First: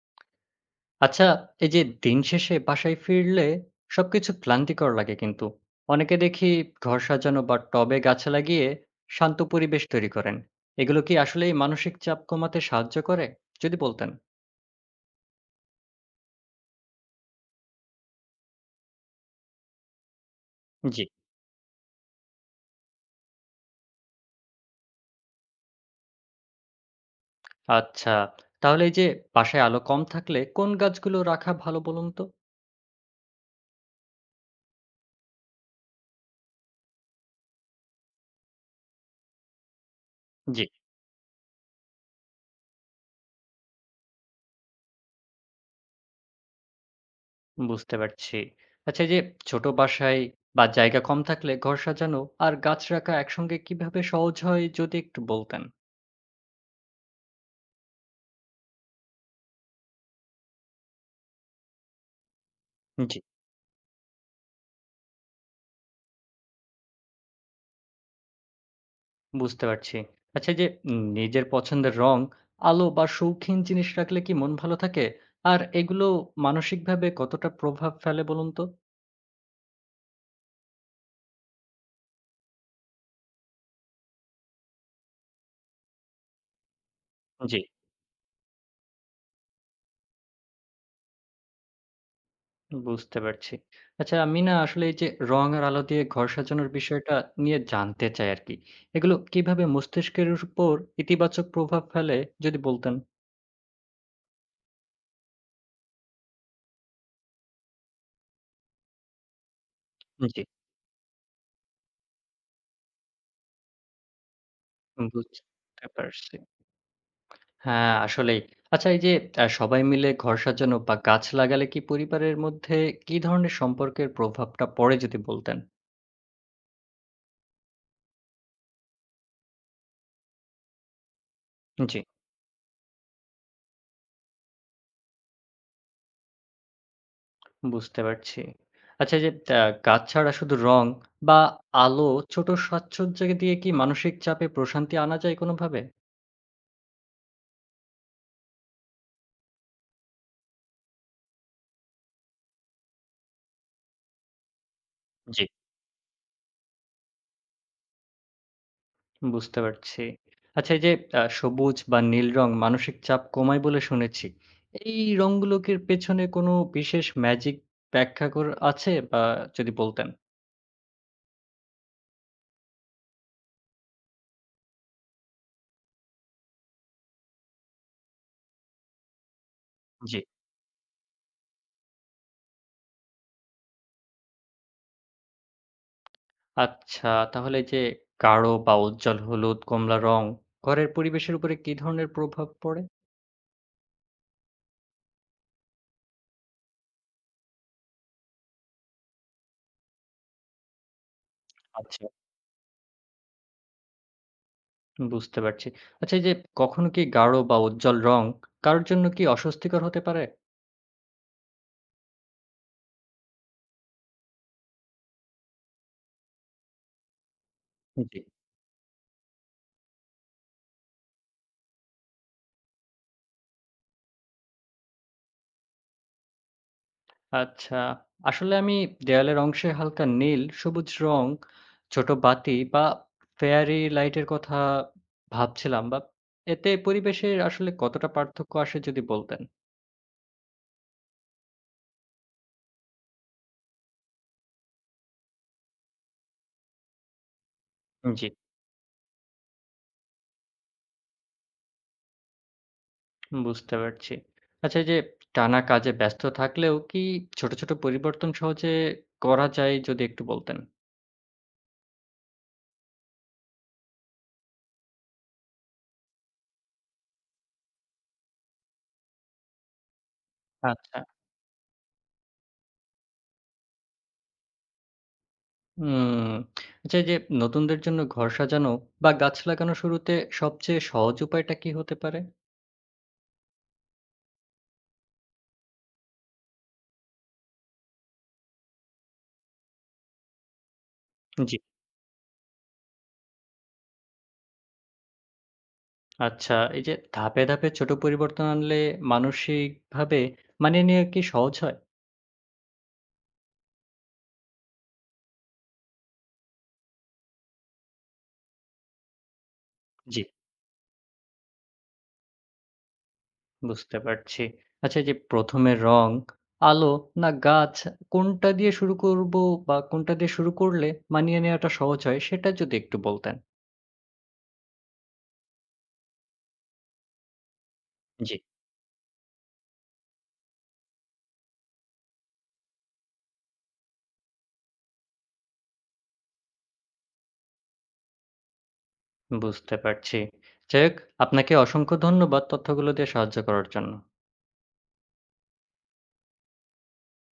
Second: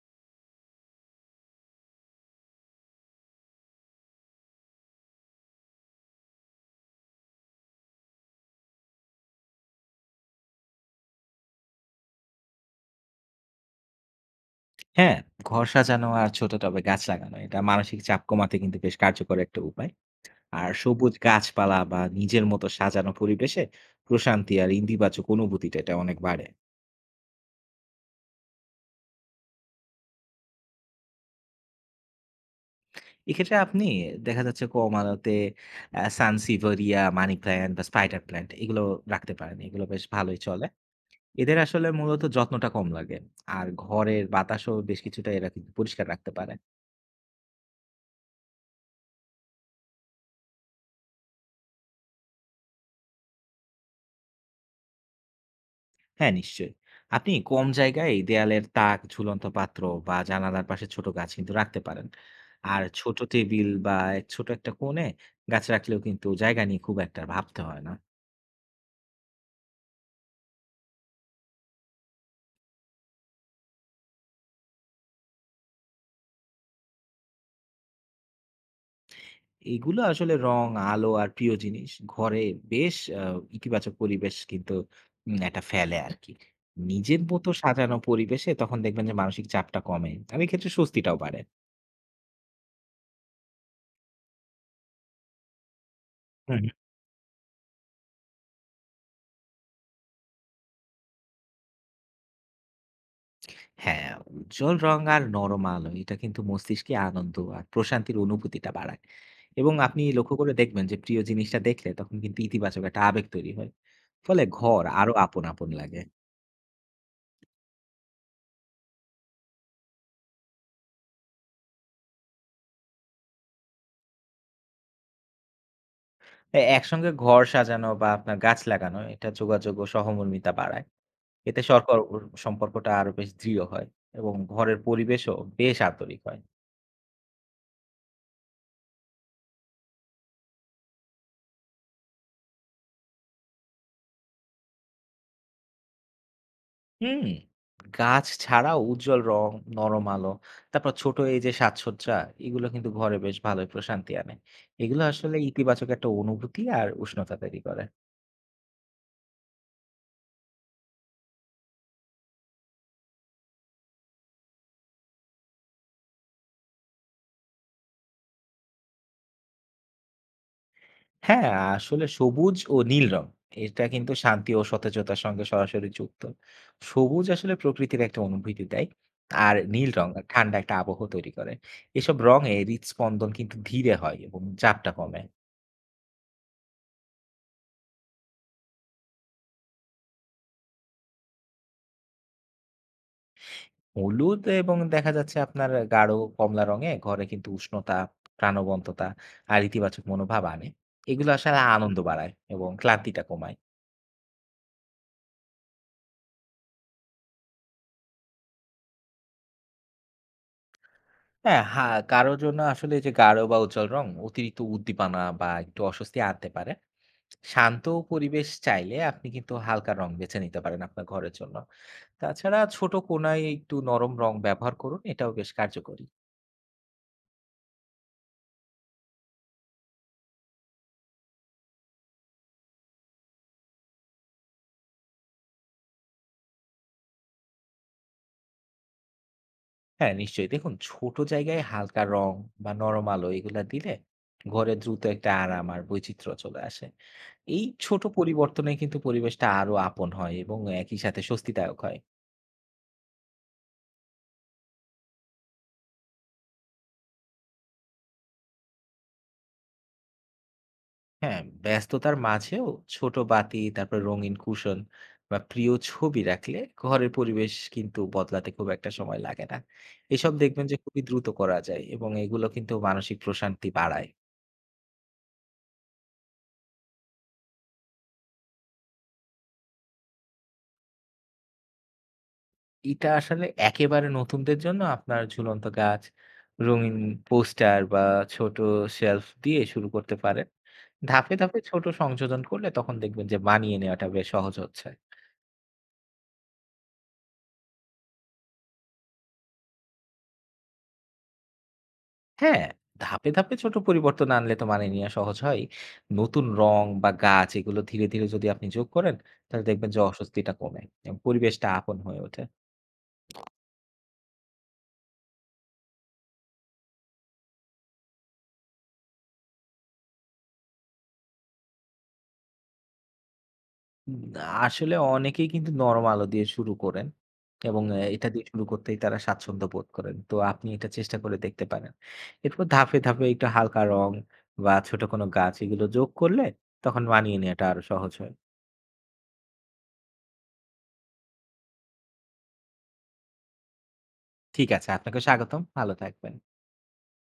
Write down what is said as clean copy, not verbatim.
আচ্ছা, এই যে দিন শেষে বাসায় ফিরলে সবকিছু ক্লান্তিকর লাগে কিন্তু। অনেকে দেখি ঘর সাজানো বা টবে গাছ লাগিয়ে শান্ত পরিবেশ তৈরি করেন। এগুলো কি আসলেই মানসিক চাপ কমাতে সাহায্য করে? যদি বলতেন। হ্যাঁ, ঘর সাজানো আর ছোট টবে গাছ লাগানো এটা মানসিক চাপ কমাতে কিন্তু বেশ কার্যকর একটা উপায়। আর জি। সবুজ গাছপালা বা নিজের মতো সাজানো পরিবেশে প্রশান্তি আর ইন্দিবাচক অনুভূতিটা এটা অনেক বাড়ে। আচ্ছা, তাহলে এই যে বাসায় আলো কম থাকলে কোন গাছগুলো রাখা ভালো বলুন তো? এক্ষেত্রে আপনি দেখা যাচ্ছে কম আলোতে সানসিভেরিয়া, মানি প্ল্যান্ট বা স্পাইডার প্ল্যান্ট এগুলো রাখতে পারেন। এগুলো বেশ ভালোই জি, চলে। এদের আসলে মূলত যত্নটা কম লাগে। আর ঘরের বাতাসও বেশ কিছুটা এরা কিন্তু পরিষ্কার রাখতে পারে। বুঝতে পারছি। আচ্ছা, এই যে ছোট বাসায় বা জায়গা কম থাকলে ঘর সাজানো আর গাছ রাখা একসঙ্গে কিভাবে সহজ হয় যদি একটু বলতেন? হ্যাঁ, নিশ্চয়ই। আপনি কম জায়গায় দেয়ালের তাক, ঝুলন্ত পাত্র বা জানালার পাশে ছোট গাছ কিন্তু রাখতে পারেন। আর হুম। জি। ছোট টেবিল বা এক ছোট একটা কোণে গাছ রাখলেও কিন্তু জায়গা নিয়ে খুব একটা ভাবতে হয় না। বুঝতে পারছি। আচ্ছা এই যে নিজের পছন্দের রং, আলো বা শৌখিন জিনিস রাখলে কি মন ভালো থাকে? আর এগুলো মানসিকভাবে কতটা প্রভাব ফেলে বলুন তো? এগুলো আসলে রং, আলো আর প্রিয় জিনিস ঘরে বেশ ইতিবাচক পরিবেশ কিন্তু একটা ফেলে আরকি। নিজের মতো জি, সাজানো পরিবেশে তখন দেখবেন যে মানসিক চাপটা কমে। আর এক্ষেত্রে স্বস্তিটাও বাড়ে। বুঝতে পারছি। আচ্ছা আমি না আসলে এই যে রং আর আলো দিয়ে ঘর হুম, সাজানোর হুম। বিষয়টা নিয়ে জানতে চাই আরকি। এগুলো কিভাবে মস্তিষ্কের উপর ইতিবাচক প্রভাব ফেলে যদি বলতেন? হ্যাঁ, উজ্জ্বল রং আর নরম আলো এটা কিন্তু মস্তিষ্কে আনন্দ আর প্রশান্তির অনুভূতিটা বাড়ায়। এবং আপনি লক্ষ্য জি, করে দেখবেন যে প্রিয় জিনিসটা দেখলে তখন কিন্তু ইতিবাচক একটা আবেগ তৈরি হয়। ফলে ঘর আরো আপন, আপন বুঝতে লাগে। পারছি। হ্যাঁ, আসলেই। আচ্ছা এই যে সবাই মিলে ঘর সাজানো বা গাছ লাগালে কি পরিবারের মধ্যে কি ধরনের সম্পর্কের প্রভাবটা পড়ে যদি বলতেন? এ একসঙ্গে ঘর সাজানো বা আপনার গাছ লাগানো এটা যোগাযোগ ও সহমর্মিতা বাড়ায়। এতে সরকর জি, সম্পর্কটা আরো বেশ দৃঢ় হয় এবং ঘরের পরিবেশও বেশ আন্তরিক হয়। বুঝতে পারছি। আচ্ছা এই যে আ গাছ ছাড়া শুধু রং বা আলো ছোট সাজসজ্জা দিয়ে কি মানসিক চাপে প্রশান্তি আনা যায় কোনোভাবে? হুম। গাছ ছাড়াও উজ্জ্বল রং, নরম আলো, তারপর ছোট এই যে সাজসজ্জা এগুলো কিন্তু ঘরে বেশ ভালোই প্রশান্তি আনে। এগুলো আসলে জি, ইতিবাচক একটা অনুভূতি আর উষ্ণতা তৈরি করে। বুঝতে পারছি। আচ্ছা এই যে সবুজ বা নীল রং মানসিক চাপ কমায় বলে শুনেছি। এই রংগুলোর পেছনে কোনো বিশেষ ম্যাজিক ব্যাখ্যা কর আছে বা যদি বলতেন? হ্যাঁ, আসলে সবুজ ও নীল রং এটা কিন্তু শান্তি ও সতেজতার সঙ্গে সরাসরি যুক্ত। সবুজ আসলে প্রকৃতির একটা অনুভূতি দেয়। আর নীল রং জি। ঠান্ডা একটা আবহ তৈরি করে। এসব রঙে হৃদস্পন্দন কিন্তু ধীরে হয় এবং চাপটা কমে। আচ্ছা, তাহলে এই যে গাঢ় বা উজ্জ্বল হলুদ, কমলা রং ঘরের পরিবেশের উপরে কি ধরনের প্রভাব পড়ে? হলুদ এবং দেখা যাচ্ছে আপনার গাঢ় কমলা রঙে ঘরে কিন্তু উষ্ণতা, প্রাণবন্ততা আর ইতিবাচক মনোভাব আনে। এগুলো আসলে আনন্দ আচ্ছা। বাড়ায় এবং ক্লান্তিটা কমায়। বুঝতে পারছি। আচ্ছা এই যে কখনো কি গাঢ় বা উজ্জ্বল রং কারোর জন্য কি অস্বস্তিকর হতে পারে? হ্যাঁ, হা কারো জন্য আসলে যে গাঢ় বা উজ্জ্বল রং অতিরিক্ত উদ্দীপনা বা একটু অস্বস্তি আনতে পারে। শান্ত জি। পরিবেশ চাইলে আপনি কিন্তু হালকা রং বেছে নিতে পারেন আপনার ঘরের জন্য। তাছাড়া ছোট কোণায় একটু নরম রং ব্যবহার করুন, এটাও বেশ কার্যকরী। আচ্ছা, আসলে আমি দেয়ালের অংশে হালকা নীল, সবুজ রং, ছোট বাতি বা ফেয়ারি লাইটের কথা ভাবছিলাম বা এতে পরিবেশের আসলে কতটা পার্থক্য আসে যদি বলতেন? হ্যাঁ, নিশ্চয়ই। দেখুন ছোট জায়গায় হালকা রং বা নরম আলো এগুলা দিলে ঘরে দ্রুত একটা আরাম আর বৈচিত্র্য চলে আসে। এই ছোট জি। পরিবর্তনে কিন্তু পরিবেশটা আরো আপন হয় এবং একই সাথে স্বস্তিদায়ক হয়। বুঝতে পারছি। আচ্ছা এই যে টানা কাজে ব্যস্ত থাকলেও কি ছোট, ছোট পরিবর্তন সহজে করা যায় যদি একটু বলতেন? হ্যাঁ, ব্যস্ততার মাঝেও ছোট বাতি, তারপর রঙিন কুশন বা প্রিয় ছবি রাখলে ঘরের পরিবেশ কিন্তু বদলাতে খুব একটা সময় লাগে না। এসব দেখবেন যে আচ্ছা। খুবই দ্রুত করা যায় এবং এগুলো কিন্তু মানসিক প্রশান্তি বাড়ায়। হুম। আচ্ছা এই যে নতুনদের জন্য ঘর সাজানো বা গাছ লাগানো শুরুতে সবচেয়ে সহজ উপায়টা কি হতে পারে? এটা আসলে একেবারে নতুনদের জন্য আপনার ঝুলন্ত গাছ, রঙিন পোস্টার বা ছোট শেলফ দিয়ে শুরু করতে পারেন। ধাপে, জি। ধাপে ছোট সংযোজন করলে তখন দেখবেন যে মানিয়ে নেওয়াটা বেশ সহজ হচ্ছে। আচ্ছা এই যে ধাপে, ধাপে ছোট পরিবর্তন আনলে মানসিকভাবে মানিয়ে নেওয়া কি সহজ হয়? হ্যাঁ, ধাপে, ধাপে ছোট পরিবর্তন আনলে তো মানিয়ে নেওয়া সহজ হয়। নতুন রং বা গাছ এগুলো ধীরে, ধীরে যদি আপনি যোগ করেন তাহলে দেখবেন যে জি। অস্বস্তিটা কমে এবং পরিবেশটা আপন হয়ে ওঠে। বুঝতে পারছি। আচ্ছা এই যে ১ম এ রং, আলো না গাছ কোনটা দিয়ে শুরু করব বা কোনটা দিয়ে শুরু করলে মানিয়ে নেওয়াটা সহজ হয় সেটা যদি একটু বলতেন। উম আসলে অনেকেই কিন্তু নরম আলো দিয়ে শুরু করেন এবং হুম। এটা জি, দিয়ে শুরু করতেই তারা স্বাচ্ছন্দ্য বোধ করেন। তো আপনি এটা চেষ্টা করে দেখতে পারেন। এরপর ধাপে, ধাপে একটু হালকা রং বা ছোট কোনো গাছ এগুলো যোগ করলে তখন মানিয়ে নেওয়াটা আরো সহজ হয়। বুঝতে পারছি। যাই হোক আপনাকে অসংখ্য ধন্যবাদ তথ্যগুলো দিয়ে সাহায্য করার জন্য। ঠিক আছে, আপনাকে স্বাগতম। ভালো থাকবেন।